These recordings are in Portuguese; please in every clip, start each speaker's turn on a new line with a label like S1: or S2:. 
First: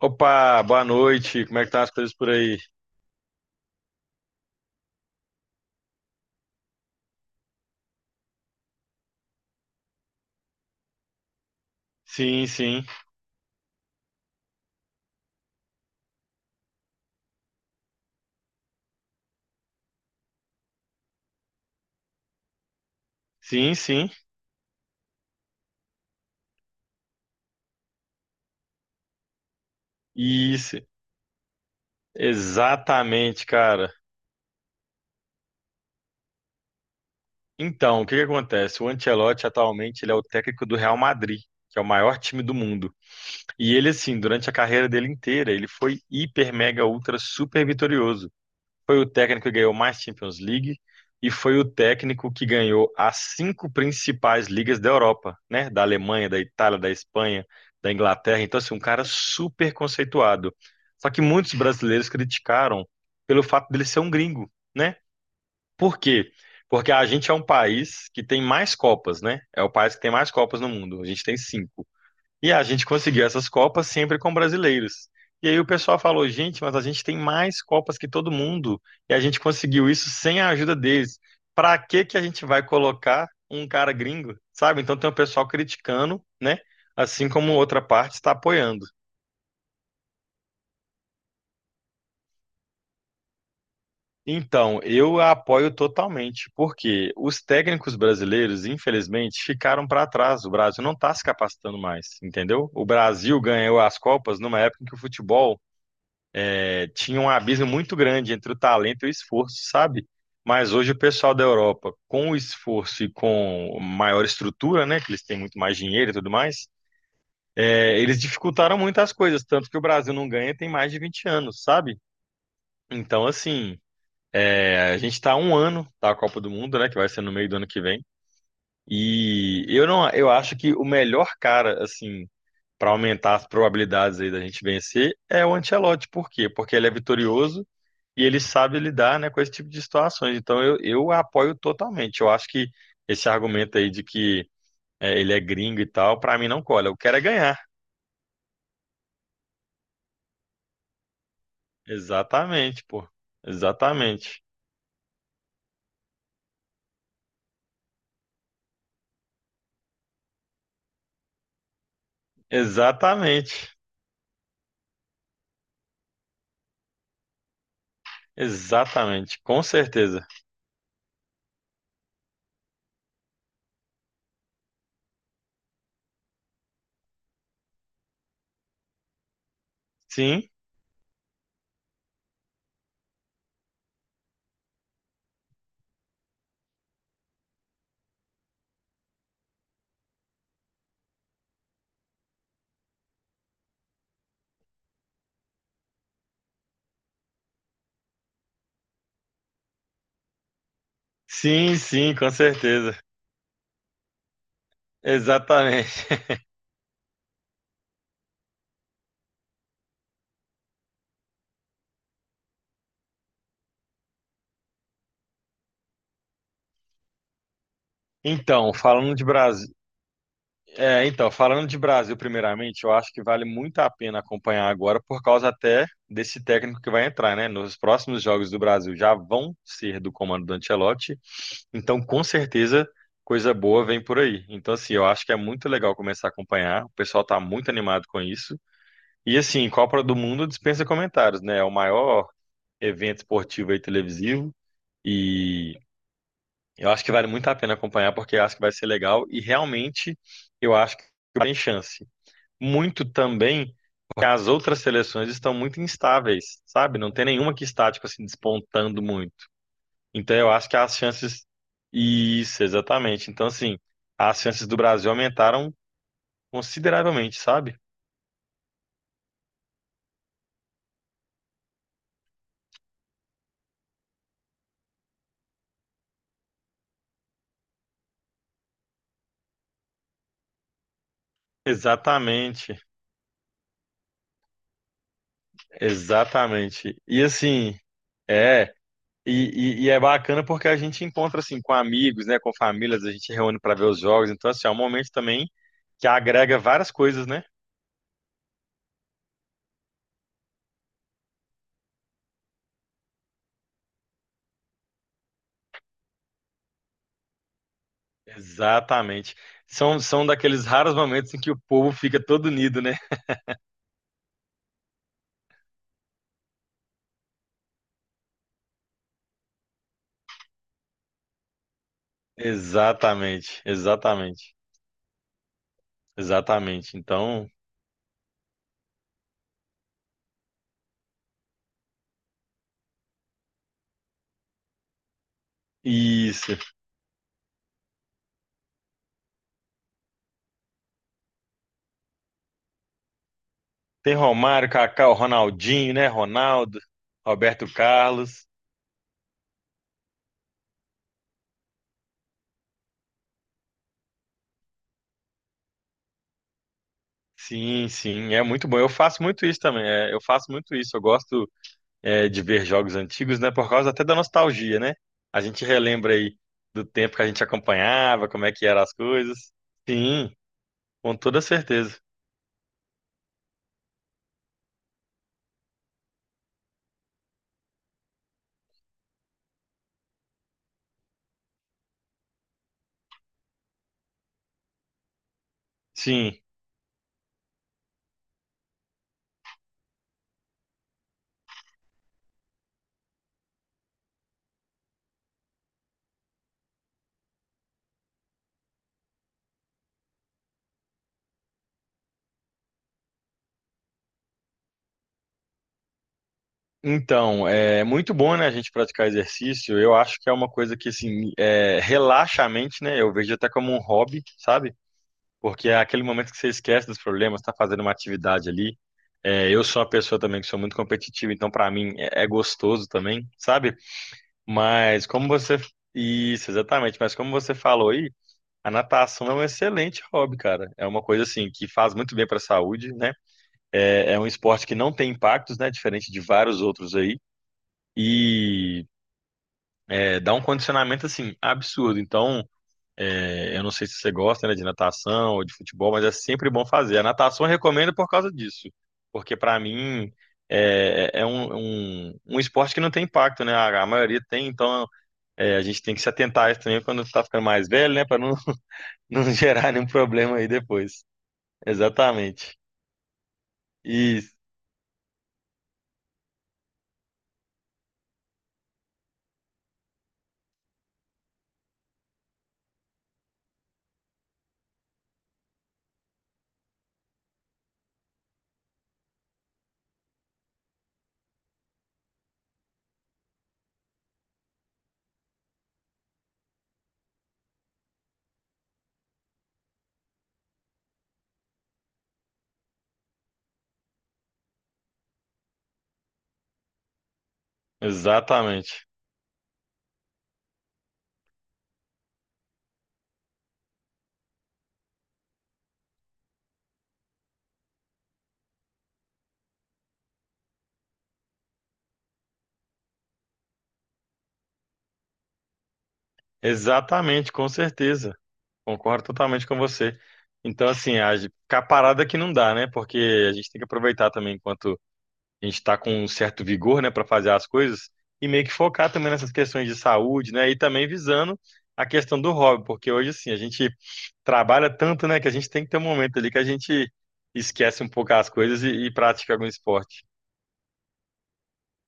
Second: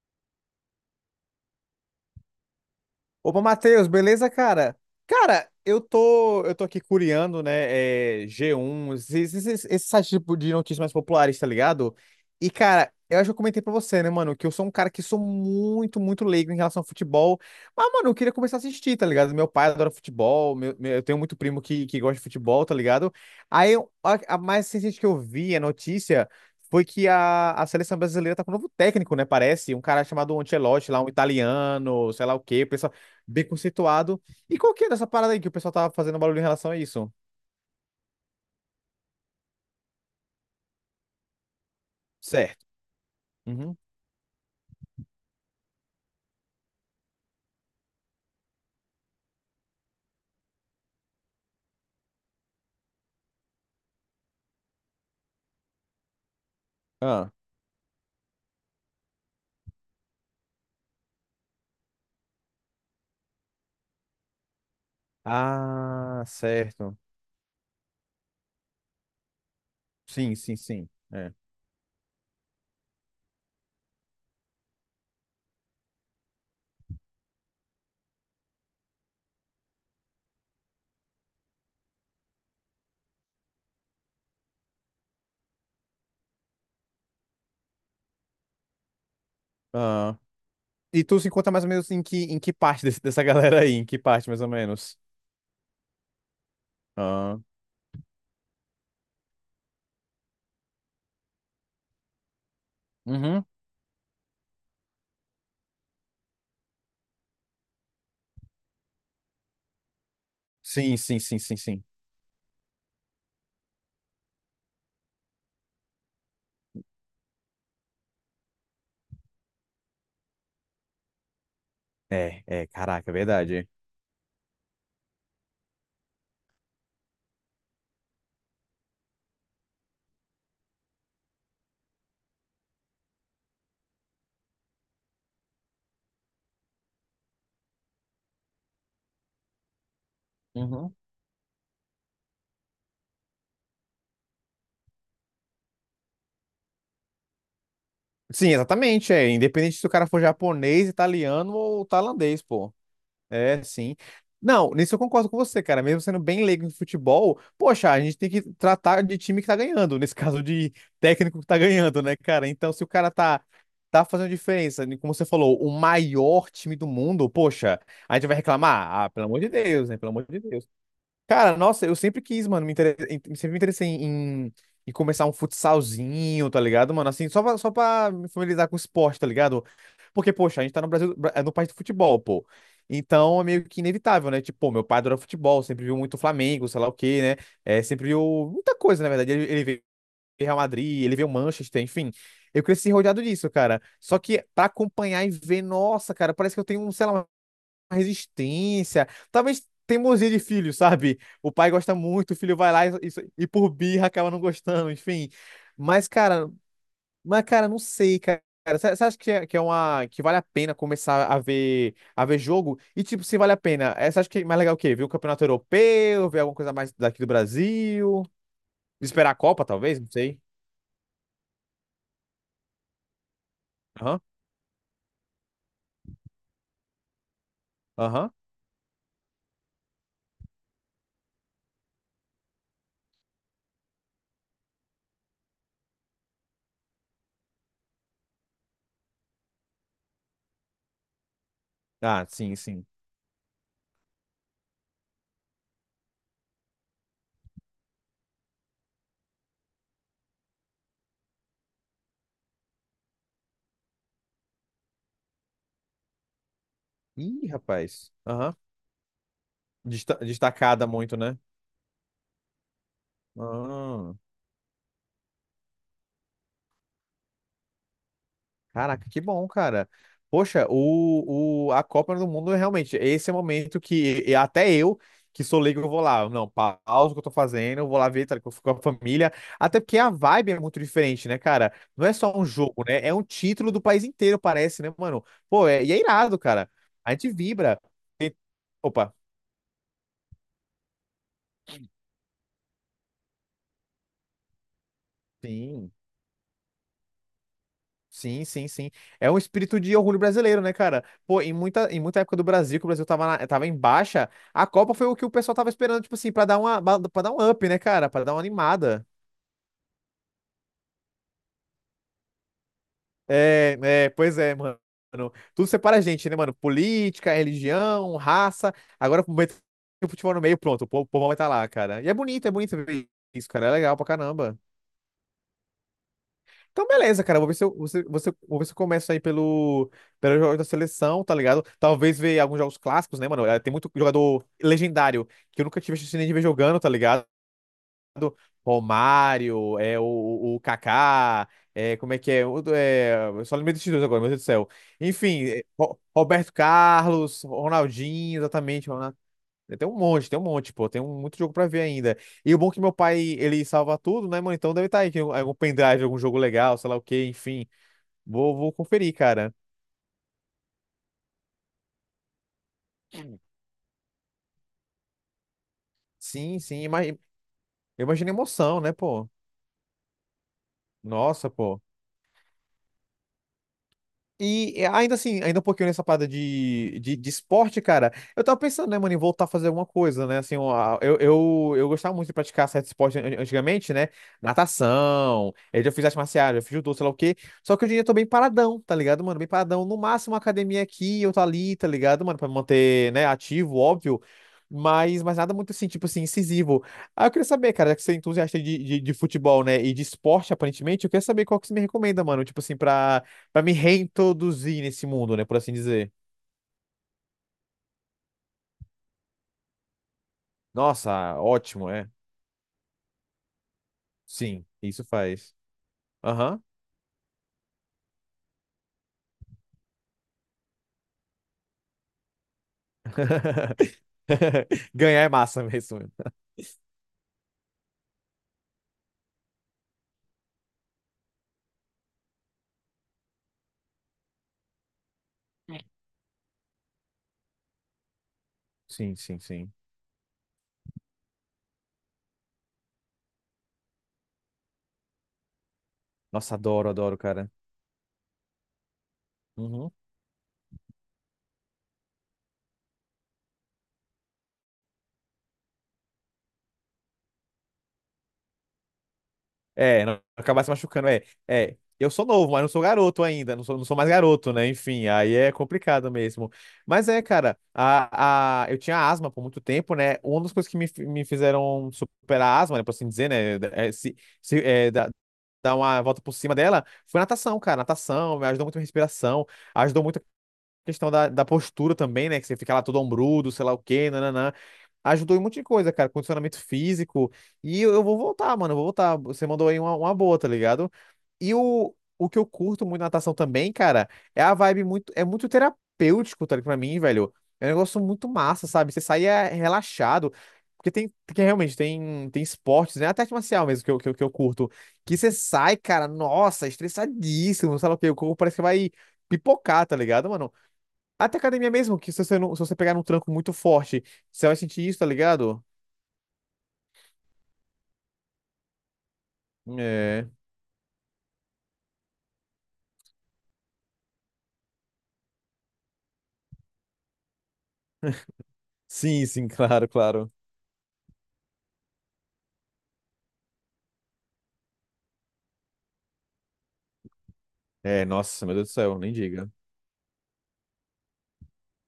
S1: Opa, boa noite. Como é que tá as coisas por aí?
S2: Opa, Matheus, beleza, cara? Cara, eu tô aqui curiando, né, G1, esses sites tipo de notícias mais populares, tá ligado?
S1: Sim,
S2: E,
S1: sim.
S2: cara, eu acho que eu comentei pra você, né, mano, que eu sou um cara que sou muito, muito leigo em relação ao futebol. Mas, mano, eu queria começar a assistir, tá ligado? Meu pai adora futebol, eu tenho muito primo que gosta de futebol, tá ligado? Aí,
S1: Sim, sim.
S2: a mais recente que eu vi, a notícia, foi que a seleção brasileira tá com um novo técnico, né, parece? Um cara chamado
S1: Isso.
S2: Ancelotti lá, um italiano, sei lá o quê,
S1: Exatamente,
S2: bem
S1: cara.
S2: conceituado. E qual que é dessa parada aí que o pessoal tava fazendo barulho em relação a isso?
S1: Então, o que que acontece? O Ancelotti atualmente ele é o técnico do Real Madrid, que é o maior time do
S2: Certo.
S1: mundo. E
S2: Uhum.
S1: ele assim, durante a carreira dele inteira, ele foi hiper mega ultra super vitorioso. Foi o técnico que ganhou mais Champions League e foi o técnico que ganhou as cinco principais ligas da Europa, né? Da Alemanha, da Itália, da
S2: Ah.
S1: Espanha, da Inglaterra. Então, assim, um cara super conceituado. Só que muitos brasileiros criticaram pelo fato dele ser um gringo, né? Por
S2: Ah,
S1: quê? Porque
S2: certo.
S1: a gente é um país que tem mais Copas, né? É o país que tem mais
S2: Sim, sim,
S1: Copas no
S2: sim.
S1: mundo. A gente
S2: É.
S1: tem cinco. E a gente conseguiu essas Copas sempre com brasileiros. E aí o pessoal falou: gente, mas a gente tem mais Copas que todo mundo e a gente conseguiu isso sem a ajuda deles. Pra que que a gente vai colocar um cara gringo, sabe? Então tem o pessoal criticando, né? Assim como outra parte está apoiando.
S2: Ah. E tu se encontra mais ou menos em que parte dessa galera aí? Em que parte, mais ou
S1: Então,
S2: menos?
S1: eu a apoio totalmente, porque
S2: Ah.
S1: os técnicos brasileiros, infelizmente, ficaram para trás. O Brasil não está se capacitando mais, entendeu? O Brasil
S2: Uhum.
S1: ganhou as Copas numa época em que o futebol tinha um abismo muito grande entre o talento e o esforço, sabe? Mas hoje
S2: Sim,
S1: o
S2: sim,
S1: pessoal
S2: sim,
S1: da
S2: sim, sim.
S1: Europa, com o esforço e com maior estrutura, né, que eles têm muito mais dinheiro e tudo mais, eles dificultaram muito as coisas, tanto que o Brasil não ganha tem mais de 20 anos, sabe?
S2: É, é, caraca, é
S1: Então,
S2: verdade.
S1: assim, a gente está um ano da Copa do Mundo, né, que vai ser no meio do ano que vem, e eu não, eu acho que o melhor cara, assim, para aumentar as probabilidades aí da gente vencer é o Ancelotti. Por quê? Porque ele é vitorioso, e ele sabe lidar, né, com esse tipo de situações. Então eu,
S2: Uhum.
S1: eu apoio totalmente. Eu acho que esse argumento aí de que ele é gringo e tal, pra mim não cola. Eu quero é ganhar.
S2: Sim, exatamente, é. Independente se o cara for japonês, italiano ou tailandês, pô.
S1: Exatamente, pô.
S2: É, sim.
S1: Exatamente.
S2: Não, nisso eu concordo com você, cara. Mesmo sendo bem leigo em futebol, poxa, a gente tem que tratar de time que tá ganhando, nesse caso de técnico que tá ganhando, né, cara? Então, se o cara tá,
S1: Exatamente.
S2: tá fazendo diferença, né, como você falou, o maior time do mundo, poxa, a gente vai reclamar? Ah, pelo
S1: Exatamente.
S2: amor de
S1: Com
S2: Deus, né? Pelo amor
S1: certeza.
S2: de Deus. Cara, nossa, eu sempre quis, mano, sempre me interessei em começar um futsalzinho, tá ligado, mano? Assim, só pra me familiarizar com o esporte, tá ligado? Porque,
S1: Sim,
S2: poxa, a gente tá no Brasil, é no país do futebol, pô. Então é meio que inevitável, né? Tipo, pô, meu pai adora futebol, sempre viu muito Flamengo, sei lá o quê, né? É, sempre viu muita coisa, na verdade. Ele vê Real Madrid, ele vê o Manchester, enfim. Eu cresci rodeado disso, cara. Só que pra acompanhar e ver, nossa, cara, parece que eu tenho, um, sei lá, uma resistência. Talvez teimosia de filho, sabe? O pai
S1: sim,
S2: gosta
S1: sim, com
S2: muito, o filho vai lá
S1: certeza.
S2: e por birra acaba não gostando, enfim. Mas,
S1: Exatamente.
S2: cara, mas, cara, não sei, cara. Você acha que que é uma que vale a pena começar a ver jogo? E tipo, se vale a pena, você acha que é mais legal o quê? Ver o campeonato europeu, ver alguma coisa mais daqui do Brasil,
S1: Então, falando de
S2: esperar a Copa
S1: Brasil,
S2: talvez, não sei.
S1: é, então, falando de Brasil, primeiramente, eu acho que vale muito a pena
S2: Aham.
S1: acompanhar agora, por causa até desse técnico que vai entrar, né? Nos próximos
S2: Aham.
S1: jogos do Brasil já vão ser do comando do Ancelotti, então com certeza coisa boa vem por aí. Então, assim, eu acho que é muito legal começar a acompanhar, o pessoal tá muito animado com isso. E, assim, Copa do Mundo dispensa comentários, né? É o
S2: Ah,
S1: maior
S2: sim, sim.
S1: evento esportivo e televisivo, e eu acho que vale muito a pena acompanhar, porque eu acho que vai ser legal e realmente eu acho que tem chance muito também que as outras seleções estão muito instáveis, sabe? Não tem
S2: Ih,
S1: nenhuma que está, tipo
S2: rapaz.
S1: assim,
S2: Aham.
S1: despontando muito. Então eu acho que
S2: Destacada
S1: as
S2: muito, né?
S1: chances. Isso, exatamente. Então, assim,
S2: Ah.
S1: as chances do Brasil aumentaram consideravelmente, sabe?
S2: Caraca, que bom, cara. Poxa, a Copa do Mundo, realmente, esse é o momento que, e até eu, que sou leigo, eu vou lá. Não, pausa o que eu tô fazendo, eu vou lá ver, tá, que eu fico com a família. Até porque a vibe é muito diferente, né, cara? Não é só um
S1: Exatamente,
S2: jogo, né? É um título do país inteiro, parece, né, mano? Pô, é, e é irado, cara.
S1: exatamente.
S2: A
S1: E
S2: gente
S1: assim,
S2: vibra. Tem-
S1: é.
S2: Opa.
S1: E, e é bacana porque a gente encontra assim com amigos, né, com famílias, a gente reúne para ver os jogos. Então, assim, é um momento também
S2: Sim.
S1: que agrega várias coisas, né?
S2: Sim, sim, sim. É um espírito de orgulho brasileiro, né, cara? Pô, em muita época do Brasil, que o Brasil tava, tava em baixa, a Copa foi o que o pessoal tava esperando, tipo assim, pra dar um up, né, cara? Pra dar uma animada.
S1: Exatamente. São daqueles raros momentos em que o povo fica todo unido, né?
S2: É, é, pois é, mano. Tudo separa a gente, né, mano? Política, religião, raça. Agora meter o futebol no meio, pronto, o povo vai estar lá, cara. E é bonito ver isso,
S1: Exatamente,
S2: cara. É legal pra
S1: exatamente,
S2: caramba. Então,
S1: exatamente.
S2: beleza, cara.
S1: Então,
S2: Vou ver se eu começo aí pelo jogo da seleção, tá ligado? Talvez ver alguns jogos clássicos, né, mano? Tem muito jogador legendário que eu nunca tive a chance nem de ver
S1: isso.
S2: jogando, tá ligado? Romário, o Kaká, é, como é que é? O é? Eu só lembrei desses dois
S1: Tem
S2: agora, meu Deus do
S1: Romário,
S2: céu.
S1: Kaká,
S2: Enfim,
S1: Ronaldinho, né?
S2: Roberto
S1: Ronaldo,
S2: Carlos,
S1: Roberto
S2: Ronaldinho,
S1: Carlos.
S2: exatamente. É, tem um monte, tem um monte, pô. Muito jogo pra ver ainda. E o bom é que meu pai, ele salva tudo, né, mano? Então deve estar aí, tem algum pendrive, algum jogo legal, sei lá o quê, enfim.
S1: Sim, sim, é
S2: Vou,
S1: muito
S2: vou
S1: bom. Eu
S2: conferir,
S1: faço muito
S2: cara.
S1: isso também. Eu faço muito isso. Eu gosto de ver jogos antigos, né? Por causa até da nostalgia, né? A gente relembra aí
S2: Sim, sim.
S1: do tempo
S2: Imagina,
S1: que a gente acompanhava,
S2: imagina a
S1: como é que
S2: emoção,
S1: eram as
S2: né, pô?
S1: coisas. Sim, com toda
S2: Nossa, pô.
S1: certeza.
S2: E é, ainda assim, ainda um pouquinho nessa parada de esporte, cara, eu tava pensando, né, mano, em voltar a fazer alguma coisa, né? Assim, ó, eu gostava muito de praticar certo esporte antigamente, né? Natação, eu já fiz arte
S1: Sim.
S2: marcial, já fiz judô, sei lá o quê. Só que hoje em dia eu tô bem paradão, tá ligado, mano? Bem paradão. No máximo, uma academia aqui, eu tô ali, tá ligado, mano? Pra me manter, né, ativo, óbvio. Mas nada muito assim, tipo assim, incisivo. Ah, eu queria saber, cara, já que você é entusiasta de futebol, né? E de esporte, aparentemente, eu queria saber qual que você me recomenda, mano. Tipo assim, pra. Pra me reintroduzir nesse mundo, né? Por assim dizer.
S1: Então, é muito bom, né, a gente praticar exercício. Eu acho que é uma coisa que, assim,
S2: Nossa, ótimo, é.
S1: relaxa a mente, né? Eu vejo até como um hobby,
S2: Sim,
S1: sabe?
S2: isso faz.
S1: Porque é aquele momento que você
S2: Aham.
S1: esquece dos problemas, tá fazendo uma atividade ali. Eu sou uma pessoa também que sou muito competitiva, então pra mim é gostoso também, sabe? Mas
S2: Ganhar
S1: como
S2: é
S1: você...
S2: massa mesmo.
S1: Isso, exatamente. Mas como você falou aí, a natação é um excelente hobby, cara. É uma coisa, assim, que faz muito bem pra saúde, né? É um esporte que não tem impactos, né? Diferente de vários outros aí e
S2: Sim, sim, sim.
S1: dá um condicionamento assim absurdo. Então, eu não sei se você gosta, né, de natação ou de futebol, mas é sempre
S2: Nossa,
S1: bom
S2: adoro,
S1: fazer. A
S2: adoro,
S1: natação
S2: cara.
S1: eu recomendo por causa disso, porque para
S2: Uhum.
S1: mim é um esporte que não tem impacto, né? A maioria tem, então a gente tem que se atentar a isso também quando está ficando mais velho, né, para não, não gerar nenhum
S2: É, não
S1: problema aí
S2: acabar se
S1: depois.
S2: machucando. É, é. Eu sou novo,
S1: Exatamente.
S2: mas não sou garoto ainda. Não sou mais
S1: Isso,
S2: garoto, né? Enfim, aí é complicado mesmo. Mas é, cara, eu tinha asma por muito tempo, né? Uma das coisas que me fizeram superar a asma, né? Por assim dizer, né? É, se, é, da- dar uma volta por cima dela, foi natação, cara. Natação me ajudou muito a respiração, ajudou muito a questão da postura também, né? Que você fica lá todo ombrudo, sei lá o quê, nananã. Ajudou em um monte de coisa, cara. Condicionamento físico. E eu vou voltar, mano. Eu vou voltar. Você mandou aí uma boa, tá ligado? E o que eu curto muito na natação também, cara, é a vibe, muito, é muito terapêutico, tá ligado? Pra mim, velho. É um negócio muito massa,
S1: exatamente.
S2: sabe? Você sai, é, relaxado. Porque realmente tem esportes, né? Até arte marcial mesmo, que eu curto. Que você sai, cara, nossa, estressadíssimo, sei lá o quê. O corpo parece que vai pipocar, tá ligado, mano? Até academia mesmo, que se você, não, se você pegar num tranco muito forte, você vai sentir isso, tá ligado?
S1: Exatamente, com certeza. Concordo totalmente com você.
S2: É.
S1: Então, assim, a gente- ficar parado aqui não dá, né? Porque a gente tem que aproveitar também enquanto a gente está com um certo vigor, né, para fazer as coisas e meio que focar também
S2: Sim,
S1: nessas
S2: sim,
S1: questões de
S2: claro, claro.
S1: saúde, né? E também visando a questão do hobby, porque hoje, assim, a gente trabalha tanto, né, que a gente tem que ter um momento ali que a gente esquece um
S2: É,
S1: pouco as
S2: nossa, meu
S1: coisas
S2: Deus do
S1: e
S2: céu, nem
S1: pratica algum
S2: diga.
S1: esporte.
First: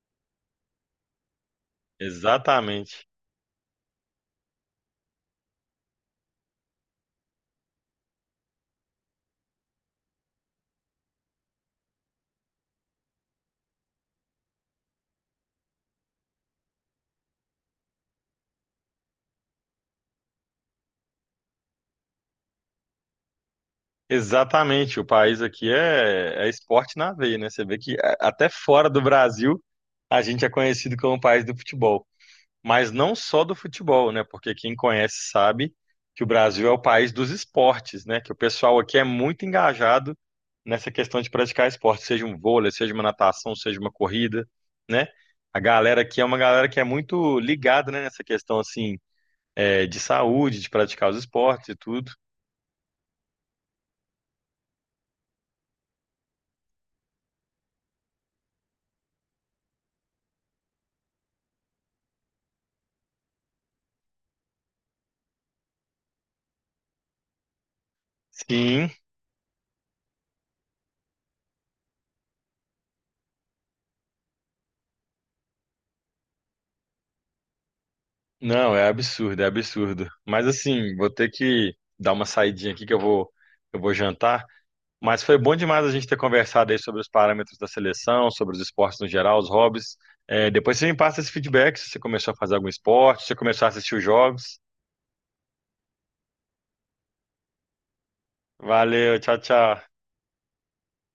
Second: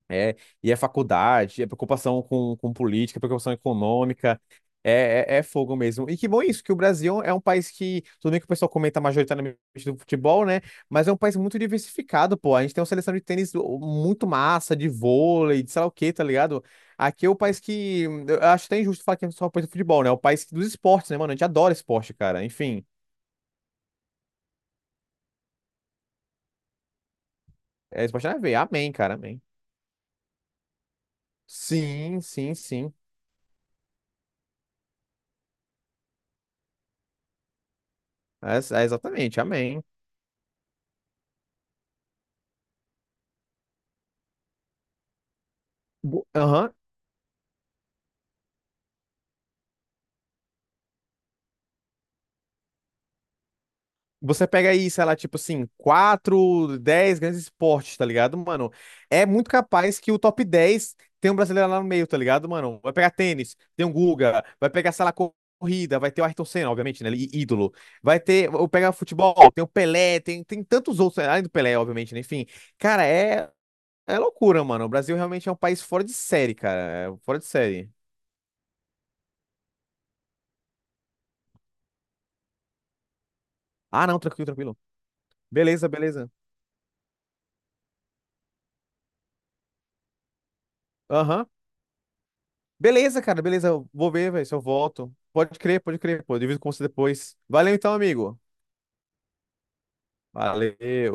S2: É, e é faculdade, é preocupação com
S1: Exatamente.
S2: política, é preocupação econômica, é fogo mesmo. E que bom isso, que o Brasil é um país que, tudo bem que o pessoal comenta majoritariamente do futebol, né? Mas é um país muito diversificado, pô. A gente tem uma seleção de tênis muito massa, de vôlei, de sei lá o quê, tá ligado? Aqui é o país que, eu acho até injusto falar que é só o país do futebol, né? É o país dos esportes, né, mano? A gente adora esporte, cara. Enfim,
S1: Exatamente, o país aqui é, é esporte na veia, né? Você vê que
S2: é esporte
S1: a-
S2: na
S1: até
S2: veia.
S1: fora
S2: Amém,
S1: do
S2: cara, amém.
S1: Brasil a gente é conhecido como o país do futebol,
S2: Sim, sim,
S1: mas
S2: sim.
S1: não só do futebol, né? Porque quem conhece sabe que o Brasil é o país dos esportes, né? Que o pessoal
S2: É, é
S1: aqui é
S2: exatamente,
S1: muito
S2: amém.
S1: engajado nessa questão de praticar esporte, seja um vôlei, seja uma natação, seja uma corrida, né? A galera aqui é uma galera
S2: Aham.
S1: que é muito ligada, né? Nessa questão assim, é, de saúde, de praticar os esportes e tudo.
S2: Você pega aí, sei lá, tipo assim, quatro, 10 grandes esportes, tá ligado, mano? É muito capaz que o top 10 tem um brasileiro lá no meio, tá ligado, mano? Vai pegar tênis, tem um Guga, vai pegar, sei lá, corrida, vai ter o Ayrton Senna, obviamente, né? Ídolo. Vai ter, eu
S1: Sim.
S2: pegar futebol, tem o Pelé, tem tantos outros, além do Pelé, obviamente, né? Enfim, cara, é loucura, mano. O Brasil realmente é um país fora de série, cara. É fora de série.
S1: Não, é absurdo, é absurdo. Mas assim, vou ter que dar uma saidinha aqui que eu vou
S2: Ah, não,
S1: jantar.
S2: tranquilo, tranquilo.
S1: Mas foi bom demais
S2: Beleza,
S1: a gente ter
S2: beleza.
S1: conversado aí sobre os parâmetros da seleção, sobre os esportes no geral, os hobbies. É, depois você me passa esse
S2: Aham.
S1: feedback se você começou a fazer algum esporte,
S2: Beleza,
S1: se você
S2: cara,
S1: começou
S2: beleza.
S1: a
S2: Eu
S1: assistir os
S2: vou ver, velho, se
S1: jogos.
S2: eu volto. Pode crer, pô. Eu divido com você depois. Valeu então, amigo.
S1: Valeu, tchau, tchau.
S2: Valeu.